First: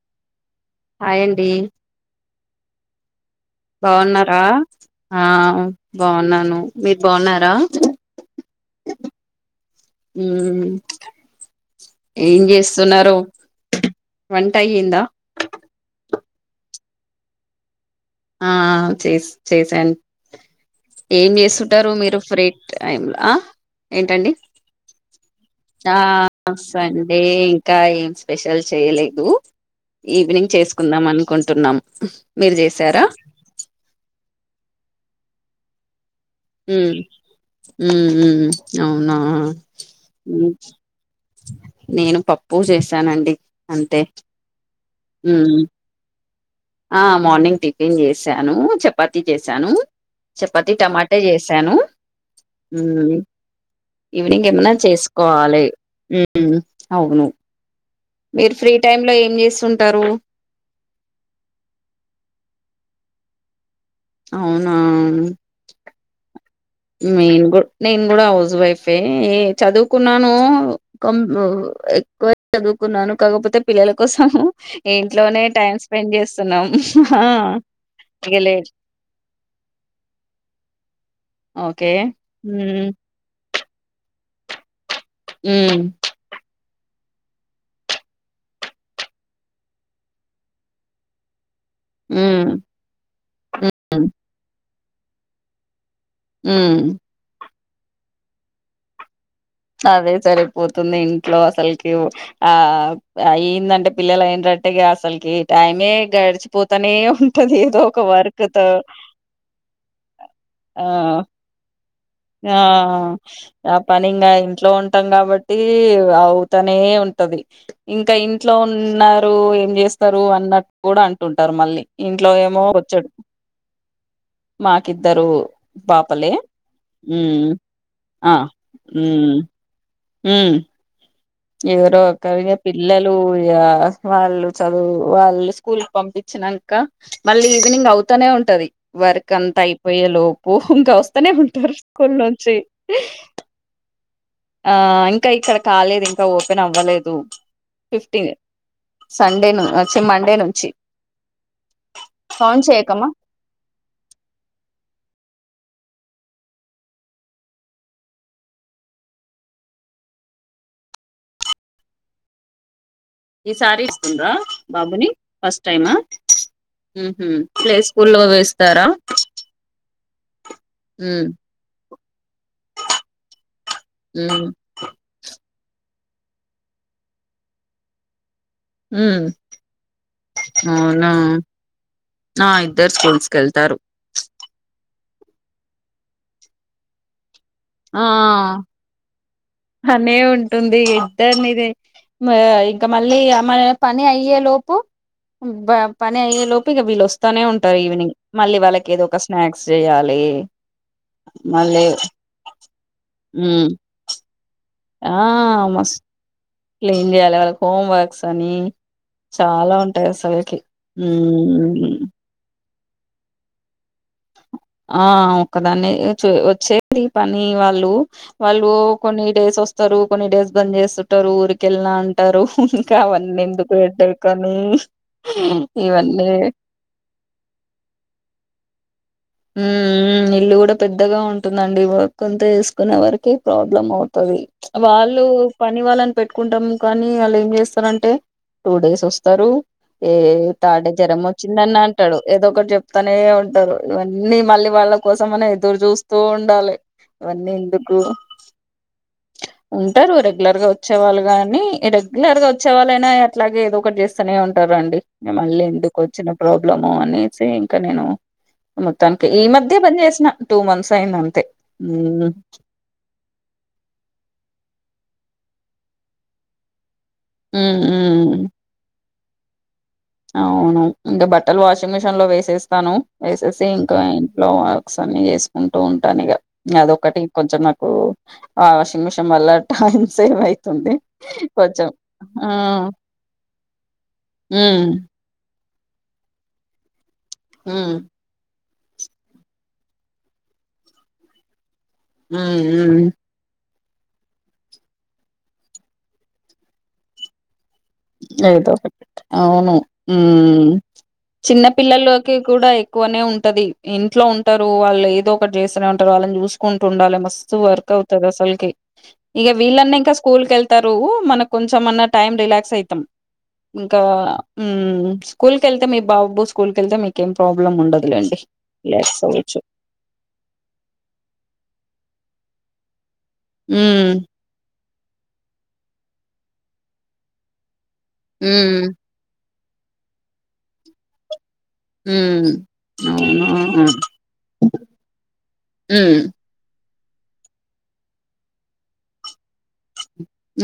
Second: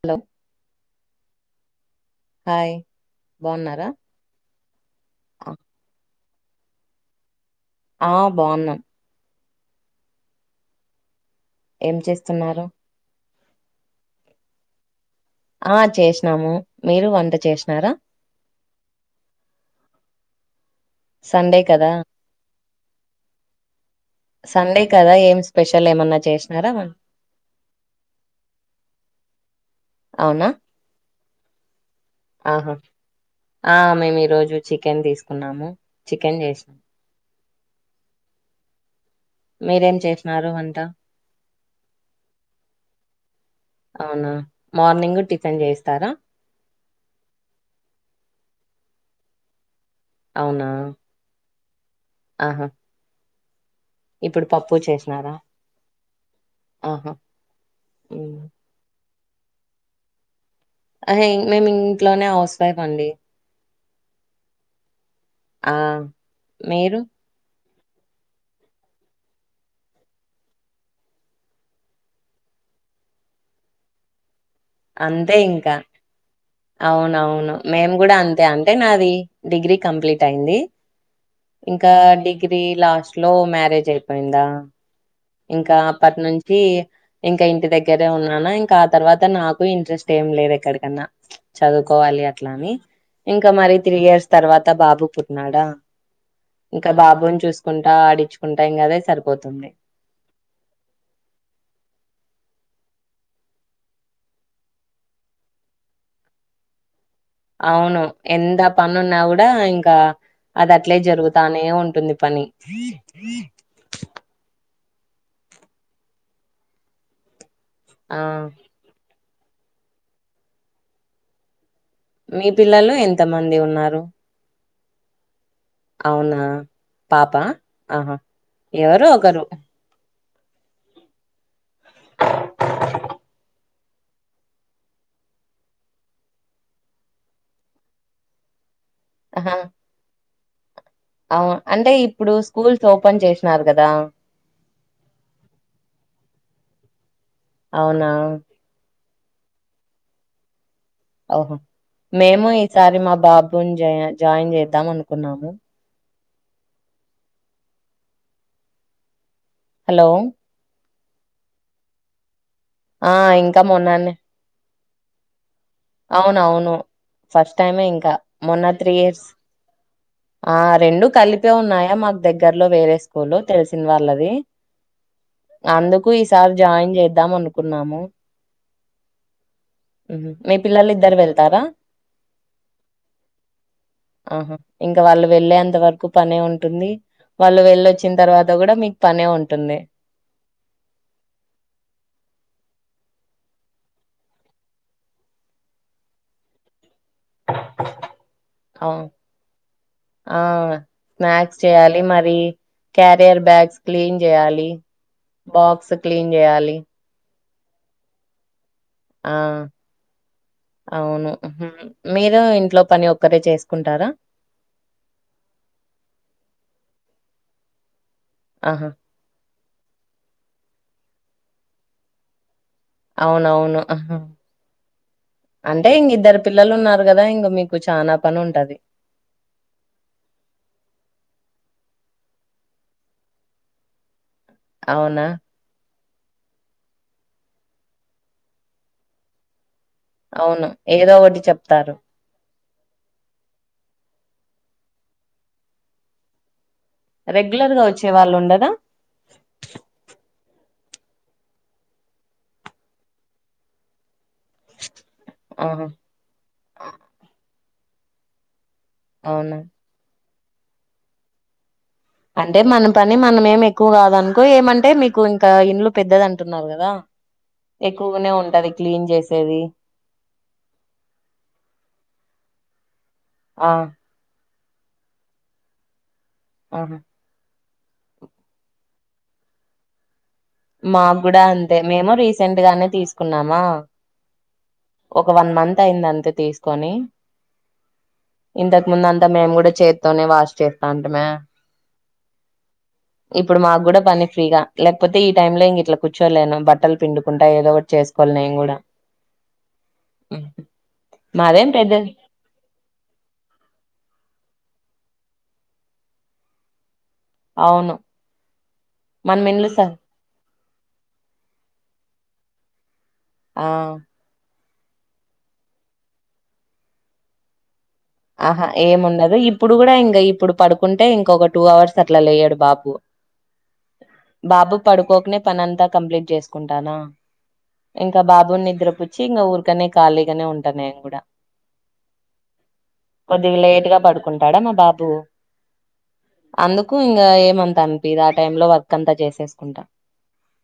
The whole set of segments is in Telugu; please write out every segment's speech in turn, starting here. హలో హాయండి హాయ్ బాగున్నారా ఆ బాగున్నాను మీరు బాగున్నారా ఆ బాగున్నాం హుమ్మ్ ఏం చేస్తున్నారు వంట అయిందా ఆ చేసినాము మీరు వంట చేసినారా ఆ చేస్ చేసాను ఏం సండే చేస్తుంటారు కదా మీరు ఫ్రీ టైమ్లా సండే కదా ఏం చే ఆ సండే ఇంకా ఏం స్పెషల్ చేయలేదు అవునా ఈవినింగ్ చేసుకుందాం అనుకుంటున్నాం మీరు ఆహా చేసారా ఆ మేము ఈరోజు చికెన్ తీసుకున్నాం ఉ ఉహు అవునా మీరేం చేసినారు వంట నేను పప్పు చేశానండి అవునా మార్నింగ్ టిఫిన్ చేస్తారా ఆ మార్నింగ్ టిఫిన్ జేసాను చపాతి జేసాను అవునా చపాతి టమాటా చేసా సాను ఆహా ఊ ఇప్పుడు ఈవినింగ్ ఏమన్నా పప్పు చేసినారా చేసుకోవాలి ఉ ఆహా అవును ఉమ్. మీరు ఫ్రీ టైమ్ లో ఏం చేస్తుంటారు అహే మేము ఇంట్లోనే హౌస్ వైఫ్ అవ్వండి అవునా ఆ మీరు మెయిన్ గు నేను కూడా హౌస్ వైఫే ఏ చదువుకున్నాను ఎక్కువ చదువు కున్నాను కాకపోతే పిల్లల కోసం అంతే ఇంట్లోనే ఇంకా టైం స్పెండ్ చేస్తున్నాం ఆ అవునవును మేము కూడా ఇగ అంతే లేట్ అంతే నాది డిగ్రీ కంప్లీట్ అయింది ఇంకా ఓకే డిగ్రీ మ్మ్ లాస్ట్ లో మ్యారేజ్ అయిపోయిందా ఇంక మ్మ్ అప్పటి నుంచి ఇంకా ఇంటి దగ్గరే ఉన్నానా ఇంకా ఆ తర్వాత నాకు ఇంట్రెస్ట్ ఏం లేదు ఎక్కడికన్నా చదువుకోవాలి మ్మ్ అట్లాని ఇంకా మరి త్రీ ఇయర్స్ తర్వాత బాబు పుట్టిన్నాడా మ్మ్ ఇంకా బాబుని చూసుకుంటా ఆడించుకుంటా ఇంకదే సరిపోతుంది అదే సరిపోతుంది ఇంట్లో అసలుకి ఆ ఏందంటే పిల్లలు అయిన్రు అట్టే అసలుకి ఈ టైమే గడిచిపోతానే ఉంటది ఏదో ఒక అవును వర్క్ ఎంత తో పనున్నా గూడా ఇంకా అది అట్లే జరుగుతానే ఉం అ ఆపనింగా ఇంట్లో ఉన్ టం కాబట్టి అవుతనే ఉంటది ఇంకా ఆ! ఇంట్లో ఉన్న ఏం జేస్తరు అన్నట్టు కూడా అంటుంటారు మళ్ళీ ఇంట్లో మీ ఏమో పిల్లలు వచ్చాడు ఎంతమంది ఉన్నారు? మాకిద్దరు పాపలే అవునా పాపా ఉమ్ ఆహా ఎవరో ఒకరు ఊమ్ ఎవరో ఒక కగా పిల్లలు ఇగ వాళ్ళు చదువు వాళ్ళు స్కూల్ కి పంపించినంక మళ్ళీ ఈవినింగ్ అవుతానే ఉంటది వర్క్ ఆహా అంతా అయిపోయే లోపు ఇంకా వస్తనే అవు ఉంటారు అంటే స్కూల్ ఇప్పుడు నుంచి స్కూల్స్ ఓపెన్ చేసినారు కదా ఆ ఇంకా ఇక్కడ కాలేదు ఇంకా ఓపెన్ అవ్వలేదు అవునా సండేను వచ్చి మండే నుంచి ఓహో మేము కౌంట్ ఈసారి చేయకమ్మా మా బాబుని జ జాయిన్ చేద్దాం అనుకున్నాము హలో ఆ ఇంకా ఈసారీ మొన్ననే ఇస్తుండ్రా బాబుని ఫస్ట్ టైమా అవునవును ఫస్ట్ ప్లే టైమే ఇంకా స్కూల్లో మొన్న వేస్తారా త్రీ ఇయర్స్ ఆ రెండు ఉ కలిపే ఉన్నాయా మాకు దగ్గర్లో వేరే స్కూల్ తెలిసిన ఉ వాళ్ళది అందుకు ఈసారి జాయిన్ జేద్దాం అనుకున్నాము ఉ హుహు. మీ పిల్లలు అవునా ఇద్దరు వెళ్తారా ఆ ఇద్దరు స్కూల్స్కి వెళ్తారు ఆహా ఇంకా వాళ్ళు వెళ్ళేంత వరకు పనే ఉంటుంది వాళ్ళు ఆ వెళ్ళొచ్చిన తర్వాత కూడా మీకు పనే ఉంటుంది అనే ఉంటుంది ఇద్దనిది మరి ఇంకా మళ్ళీ మ పని అయ్యేలోపు పని అయ్యేలోపు ఇగ వీల వస్ వస్తానే ఉంటా ఈవినింగ్ మళ్ళీ వాళ్ళకి ఏదో అవును ఒక స్నాక్స్ జేయాలి ఆ స్నాక్స్ చేయాలి మరి క్యారియర్ బ్యాగ్స్ క్లీన్ చేయాలి ఆ బాక్స్ మస్ క్లీన్ చేయాలి క్లీన్ చేయాలి వాళ్ళకి హోమ్ వర్క్స్ అని ఆ చాలా ఉంటాయి అసలుకి అవును ఉహు. మీరు ఇంట్లో పని ఒక్కరే చేసుకుంటారా ఆ ఒకదాన్ని వచ్చే పని వాళ్ళు వాళ్ళు ఆహా! కొన్ని డేస్ వస్తరు కొన్ని డేస్ బంద్ చేస్తుంటారు ఊరికెళ్ళినా అంటరు ఇంకావన్నీ ఎందుకు అవునవును. ఆహా! హెడ్డేకనీ అంటే ఇంగ ఇద్దరు పిల్లలు ఉన్నారు కదా ఇంగ మీకు చానా పని ఉంటది ఉ ఇల్లు కూడా పెద్దగా ఉంటుందండి వర్క్ అంతా చేసుకునే వరకు ప్రాబ్లం అవుతది ప్చ్ వాళ్ళు అవునా? పని వాళ్ళని పెట్టుకుంటమ్ కానీ అళ్ ఏం చేస్తారంటే టూ డేస్ వస్తరు ఏ అవును. తాటి ఏదో జ్వరం ఒకటి వచ్చిందన్న చెప్తారు. అంటాడు ఏదో ఒకటి చెప్తానే ఉంటడు ఇవన్నీ మళ్ళీ వాళ్ళ కోసం మనం ఎదురు చూస్తూ ఉండాలి ఇవన్నీ రెగ్యులర్‌గా ఎందుకు వచ్చేవాళ్ళు ఉండరా? ఉంటారు రెగ్యులర్గా చ్చేవాలు గాని రెగ్యులర్ గా వచ్చేవాలైనా అ అట్లగే ఏదో ఒకటి చేస్త్ అస్తనే ఉంటారండి మళ్ళీ ఆహా! ఎందుకు వచ్చిన ప్రాబ్లము అనేసి ఇంక నేను మొత్తానికి ఈ అవునా? మధ్యే బన్ చేసిన టూ మంత్స్ అయిందంతే అంటే మన పని మనం ఏం ఎక్కువ కాదన్ కో ఏమన్ టే మీకు ఇంకా ఇండ్లు పెద్దద అంటున్నారు గదా ఉమ్ ఎక్కువగానే ఉమ్ ఉంటది క్లీన్ చేస్ ఏది ఇ అవును మ్ ఇంగ బట్టలు వాషింగ్ మిషిన్లో వేసేస్తాను వేసేసి ఆ ఇంక ఇన్ లో వర్క్స్ అన్ని చేసుకుంటూ ఉంటాను ఇగ ఆహా అదొక్కటి కొంచెం నక్ ఓ ఆ వాషింగ్ మిషిన్ వళ్ళ సేవ్ అయితుంది మాకు కూడా అంతే కొంచెం మేము ఆ రీసెంట్ గానే తీసుకున్నామా మ్మ్ ఒక వన్ మంత్ అయింది అంతే తీసుకొని మ్మ్ ఇంతకు ముందు అంత మేము కూడా చేత్తోనే వాష్ చేస్తా అంటిమే మ్మ్ మ్మ్ కుడా పని ఫ్రీగా లేకపోతే ఈ టైమ్లో ఇంగ ఇట్ల కూర్చోలేను బట్టలు పిండుకుంట ఏదో ఒట్ ఏదోఒకటి అవును ఉమ్మ్ చిన్న మాదేం పెద్దది పిల్లల్లోకి కూడా ఎక్కువనే ఉంటది ఇంట్లో ఉన్ టరు వాళ్ళు ఏదో ఒకటి చేస్తూనే ఉంటారు వాళ్ళని చూసుకుంటూ ఉండాలి మస్తు వర్క్ అవును అవుతది అసల్కి మనం ఇగ ఇండ్లు స వీల్లన్న ఇంక స్కూల్ కెల్ తరు ఉ మనకు కొంచమన్నా టైం రిలాక్స్ అయితం ఆ ఇంకా మ్మ్ స్కూల్ కెళ్తే మీ బాబు స్కూల్ కెళ్తే మీకేం ప్రాబ్లం ఉండదు ఆహా ఏముండదు ఇప్పుడు కూడా ఇంగ ఇప్పుడు పడుకుంటే ఇంక ఒక టూ అవర్స్ అట్ల లేయడు బాపు మ్మ్ ఉ పడుకోకనే పనంతా కంప్లీట్ చేసుకుంటానా ఇంక బాబుని మ్మ్ నిద్ర పుచ్చి ఇంగ ఊర్ కని ఖాళీగానే ఉంట నేను గుడా మ్మ్ హు కొద్దిగ లేట్ గా పడుకుంటాడా నా బాబు మ్మ్ అందుకు కు ఇంగ ఏమంత అనిపియ్యదు ఆ టైంలో వర్క్ అంతా చేసేసుకుంటా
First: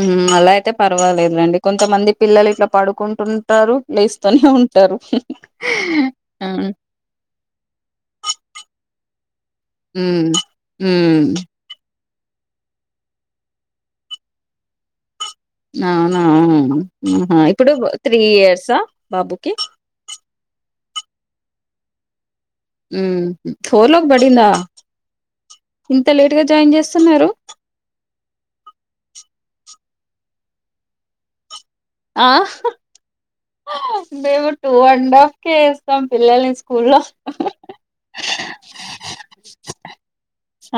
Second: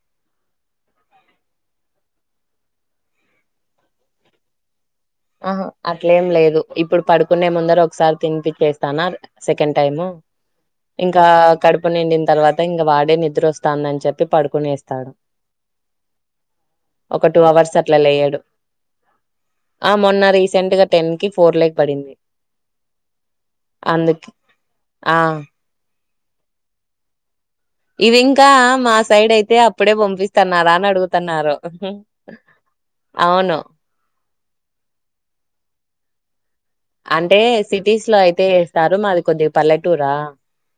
మ్ అలా అయితే పర్వాలేదు లెండి కొంతమంది పిల్లలు ఇట్ల పడుకుంటుంటారు లేస్తూనే ఉ ఆహా అట్లేం లేదు ఇప్పుడు పడుకునే ముందర ఒకసారి తినిపిచ్చేస్తాన అ సెకండ్ టైమ్ హ్మ్ హ్మ్ ఇంకా ఆ కడుపు నిండింది తర్వాత ఇంగ వాడే నిద్ర వస్తాందని చెప్పి పడుకునేస్తాడు అవునా మ్మ్ ఒక హా ఇప్పుడు అవర్స్ అట్లా త్రీ లేయడు. ఇయర్సా బాబుకి ఆ మొన్న రీసెంట్ గా టెన్ కి ఫోర్ లేకి పడింది మ్మ్ హ్హ్ ఫోర్ లోకి అందుకి బడింద ఆ ఇంత లేట్ గా జాయిన్ చేస్తన్నారు ఇది ఇంకా మా సైడ్ అయితే అప్పుడే పంపిస్తన్నారా అని అడుగుతన్నారు ఆ మేము టూ అండ్ హాఫ్ కే ఏస్తాం పిల్లలని స్కూ అంటే సిటీస్ లో అయితే ఏస్తారు మాది కొద్దిగ పల్లెటూరా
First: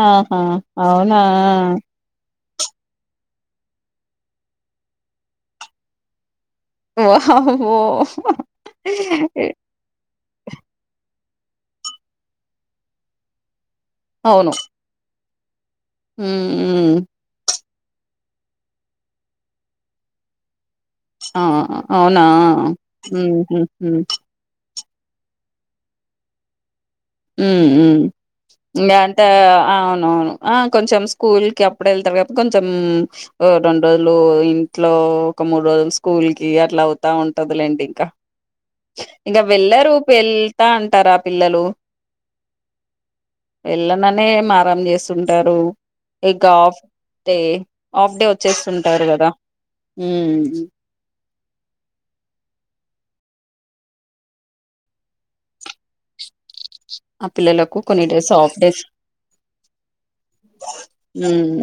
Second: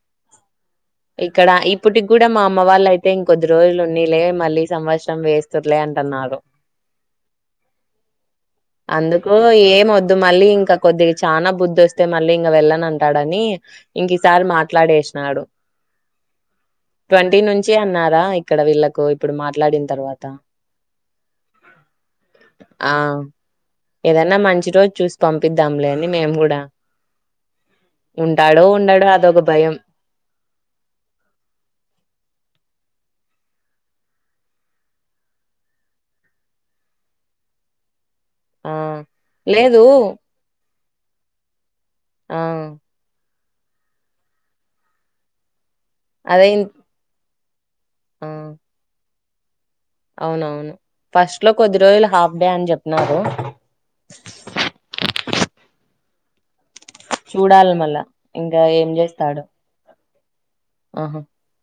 ఆహా! అవునా! ఇక్కడ ఇప్పటి గుడా మామ్ అమ్మ వాళ్ళ అయితే ఇంకొద్ది రోజులు ఉన్నిలే మళ్ళీ సంవత్సరం వేస్తురులే అంటన్నారు వామ్మో! అందుకు ఏం వద్దు మళ్ళీ ఇంకా ఇగ చానా బుద్దస్తే మళ్ళీ ఇంగ వెళ్ళనంటాడని ఇ ఇంకిసారి అవును. మాట్లాడేసినాడు హ్మ్ హ్మ్ చే అన్నారా ఇక్కడ వీళ్ళలకు ఇప్పుడు మాట్లాడిన తర్వాత ఆ అవునా ఆ హ్మ హు ఏదన్నా మంచి రోజు చూసి పంపిద్దాంలే అని మేము గూడా హ్మ్ హ్మ్ ఇంగా ఉండడో అంటే అదొక భయం అవునవును ఆ కొంచెం స్కూల్కి అప్పుడు వెళ్తారు కొంచెం ఓ రెండు రోజులు ఇంట్లో ఒక మూడు రోజులు స్కూల్ కి అట్లా అవుతా ఉంటదిలేండి ఇంకా ఆ ఇంకా లేదు వెళ్ళరు వెళ్తా అంటారా పిల్లలు ఆ వెళ్ళననే మరాం చేస్తుంటారు ఈ అదే ఇన్ గాఫ్ తే ఆఫ్ డే ఆ వచ్చేస్తుంటారు గదా అవునవును ఫస్ట్ లో కొద్ది రోజులు హాఫ్ డే అని జొప్పినారు ఆ చూడాలి పిల్లలకు మళ్ళా కొన్ని డ్రెస్ ఆఫ్ ఇంకా డేస్ ఏం చేస్తాడు ఆహా హ్మ్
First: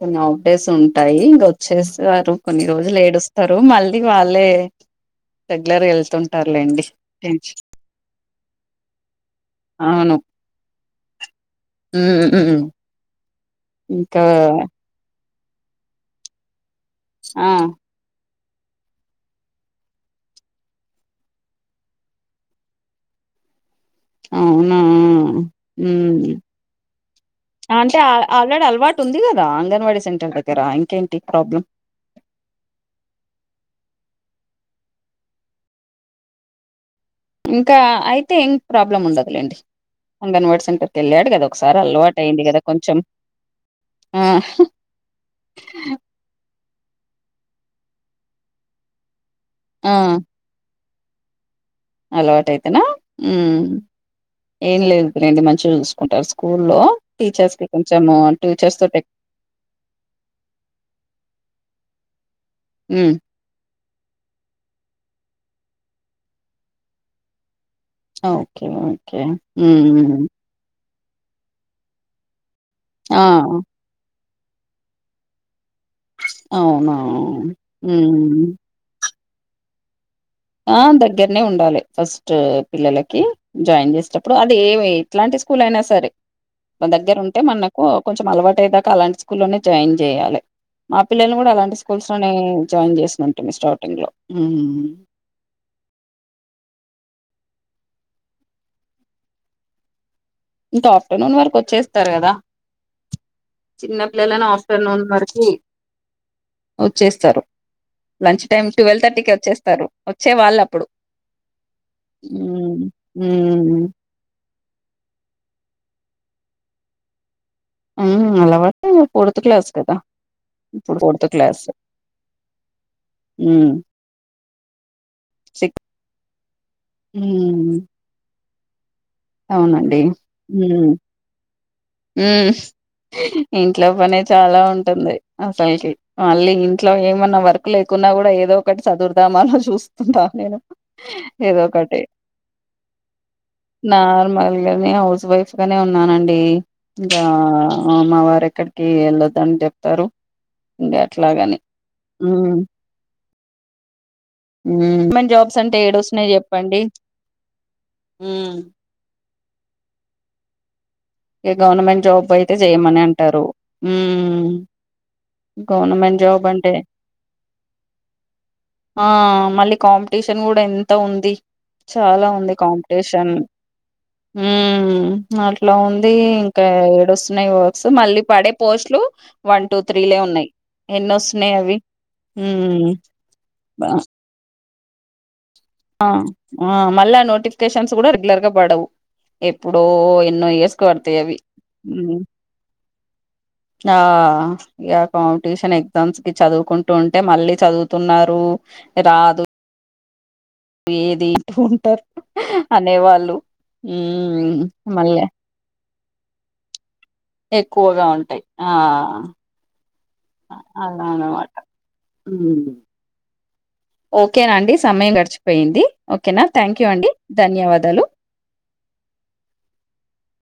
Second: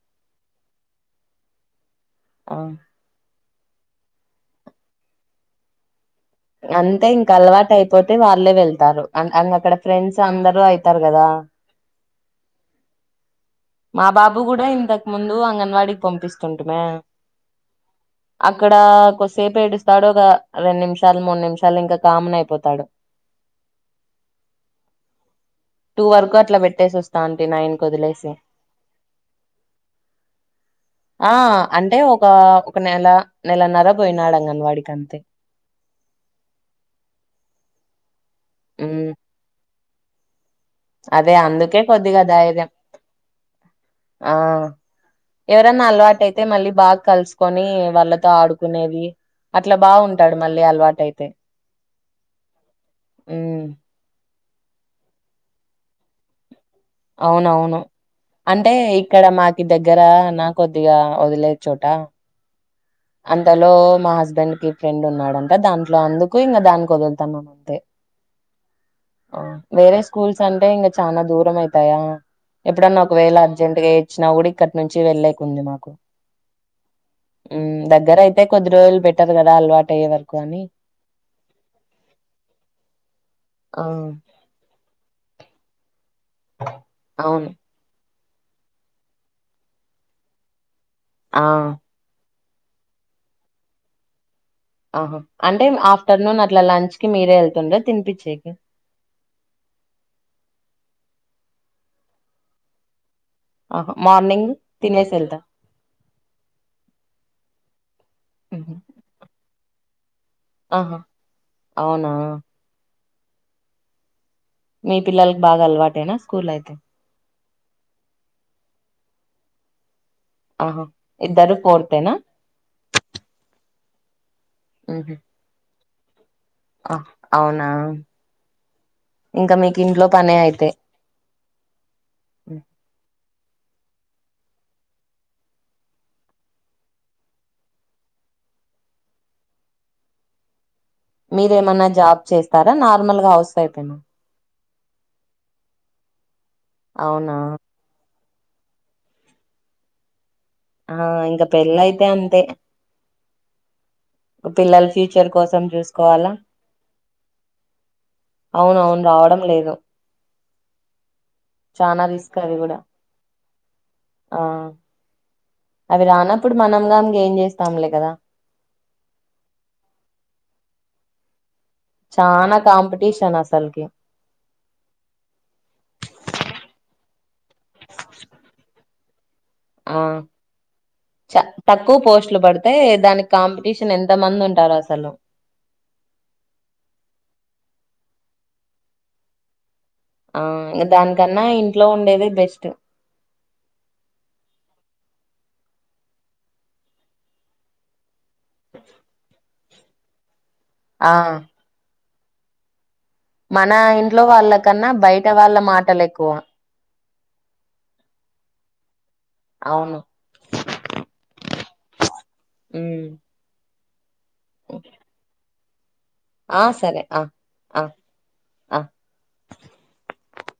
కొన్ని ఆఫ్ డేస్ ఉంటాయి ఇంక వచ్చేస వారు ఆ కొన్ని రోజులు ఏడుస్ తరు మళ్ళీ వాళ్ళే రెగ్యులర్గా వెళ్తుం అంతే ఇంకా అలవాటు అయిపో అతే వాళ్ళే వెళ్తారు అం అక్కడ అవును ఫ్రెండ్స్ అందరుూ అయితారు కదా హ్మ్ హ్మ్ మా ఇంకా బాబు కూడా ఇంతకు ముందు అంగన్వాడకి పంపిస్తుంటమే ఆ అక్కడ కొద్దిసేపు ఏడుస్తాడు ఒక రెండు నిమిషాలు మూడు నిమిషాలు ఇంకా కామన్ అయిపోతాడు అవునా టూ వరకు హ్మ్ అట్లా పెట్టేసి వస్తాంటి నైన్ కు అంటే ఆ వదిలేసి ఆల్రెడీ అలవాటు ఉంది కదా అంగన్వాడీ సెంటర్ దగ్గర ఇంకేంటి ఆ ప్రాబ్లం అంటే ఒక ఒక నెల నె లనర పోయినాడు అంగన్వాడీకంతే ఇంకా అయితే ఏం ప్రాబ్లం ఉండదులేండి అంగన్వాడ్స్ [unintelligible] యెల్లాడు అదే కదా అందుకే ఒకసారి అలవాటు కొద్దిగా అయింది కదా ధైర్యం కొంచెం ఆ ఎవరన్నా అలవాటు అయితే మళ్ళీ బాగా కలుసుకొని వాళ్ళతో ఆడుకునేవి అట్లా బాగుంటాడు మళ్ళీ అలవాటయితే అలవాటయితేనా ఉమ్ హ్మ్ ఏం లేదులెండి మంచిగా చూసుకుంటారు స్కూల్ అవునవును అంటే టీచర్స్ తోటి ఇక్కడ మాకు దగ్గర నా కొద్దిగా వదిలే చోట హ్మ్ అంతలో మా హస్బెండ్ కి ఫ్రెండ్ ఉన్నాడంట దాంట్లో అందుకు ఇంగా దానికి వదులుతాన్నాం అంతే ఓకే ఓకే వేరే హ్మ్ స్కూల్స్ అంటే ఇంగ చానా దూరం అయితాయా ఎప్పుడన్నా ఆ ఒకవేళ అర్జెంట్ గా ఇచ్చినా కూడా ఇక్కడి నుంచి వెళ్లేకుంది మాకు అవునా దగ్గరయితే హ్మ్ కొద్ది రోజులు పెట్టారు కదా అలవాటు అయ్యే వరకు అని ఆ దగ్గరనే ఉండాలి ఫస్ట్ పిల్లలకి ఆ జాయిన్ చేసేటప్పుడు అది ఏ ఎట్లాంటి స్కూల్లో అయినా సరే మా దగ్గర ఉంటే అవును మనకు కొంచెం అలవాటు అయ్యేదాకా అలాంటి స్కూల్లోనే జాయిన్ జేయాలె మా పిల్లలు ఆ కూడా అలాంటి స్కూల్స్ లోనే జాయిన్ చేసిన ఉంటుం స్టార్టింగ్ లో ఆహా అంటే ఆఫ్టర్నూన్ అట్లా లంచ్ కి మీరే వెళ్తుండ్రా తినిపిచ్చేకి ఇంకా ఆఫ్టర్నూన్ వరకు వచ్చేస్తారు కదా ఆహా చిన్నపిల్లలను మార్నింగ్ ఆఫ్టర్నూన్ తినేసి వెళ్తా వరకు వచ్చేస్తారు లంచ్ టైమ్ మ్హూ. టువల్ థర్టీకి వచ్చేస్తారు వచ్చే వాళ్ళప్పుడు ఆహా అవునా ఉ హూ మీ పిల్లలకి బాగా అలవాటేనా స్కూల్ అయితే ఉ అలవాటే ఫోర్తు క్లాస్ కదా ఆహా ఇప్పుడు ఫోర్త్ ఇద్దరు క్లాస్ ఫోర్తేనా ఉ ఆహ ఆ అవునా ఇంక మీకు అవునండి ఇంట్లో పనే అయితే ఉ ఇంట్లో పనే చాలా ఉంటుంది అసలకి మళ్ళీ ఇంట్లో ఏమన్నా వర్క్ లేకున్నా కూడా ఏదో ఏదో ఒకటి చదురదామా అని చూస్తుంటా నేను ఏదో మీరేమన్నా ఒకటి జాబ్ చేస్తారా నార్మల్ గా హౌస్ వైఫేనా నార్మల్గానే హౌస్ వైఫ్ గానే ఉన్నానండి ఇంకా అవునా అ మవారు ఎక్కడికి వెళ్ళొద్ద అని చెప్తారు ఆ ఇంకా అట్లాగని పెళ్ళయితే పిల్లలు హ్మ్ ఫ్యూచర్ మెంట్ జాబ్స్ కోసం అంటే చూసుకోవాలా ఏడొస్తున్నాయి చెప్పండి హ్మ్ అవునవును రావడం లేదు ఇక చానా గవర్నమెంట్ జాబ్ రిస్క్ అయితే అది కూడా జెయ్యమని అంటారు ఆ అవి గవర్నమెంట్ జాబ్ రానప్పుడు అంటే మనగాంగ ఏం చేస్తాంలే కదా ఆ మళ్ళీ కాంపిటీషన్ కూడా ఎంత ఉంది చాలా ఉంది చానా కాంపిటీషన్ అసలుకి ఊమ్ అట్లా ఉంది ఇంకా ఏడుస్తున్నాయి వర్క్స్ మళ్ళీ పడే పోస్ట్లు వన్ టూ ఆ త్రీ లె ఉన్నాయ్ చ తక్కువ పోస్ట్లు పడితే దానికి కాంపిటీషన్ ఎంత మంది ఉంటారు అసలు ఆ మళ్ళా నోటిఫికేషన్స్ కూడా రెగ్యులర్గా పడవు ఇప్పుడో ఆ ఎన్నో ఇంగ ఇయర్సుకు పడతాయి అవి దానికన్నా ఇంట్లో ఉండేది బెస్ట్ ఆ కాంపిటీషన్ ఎగ్జామ్స్ కి చదువుకుంటూ ఉంటే మళ్ళీ చదువుతున్నారు రాదు ఆ ఏది ఉంటారు అనేవారు మన ఇంట్లో వాళ్ళకన్నా బయట వాళ్ళ మాటలు ఎక్కువ ఎక్కువగా ఉంటాయి ఆహా అవును అలనమాట ఉ ఉమ్ ఓకేనా అండి సమయం గడిచిపోయింది ఓకేనా ఆ థ్యాంక్ యూ సరే అండి ఆ ఆ ధన్యవాదాలు ఆ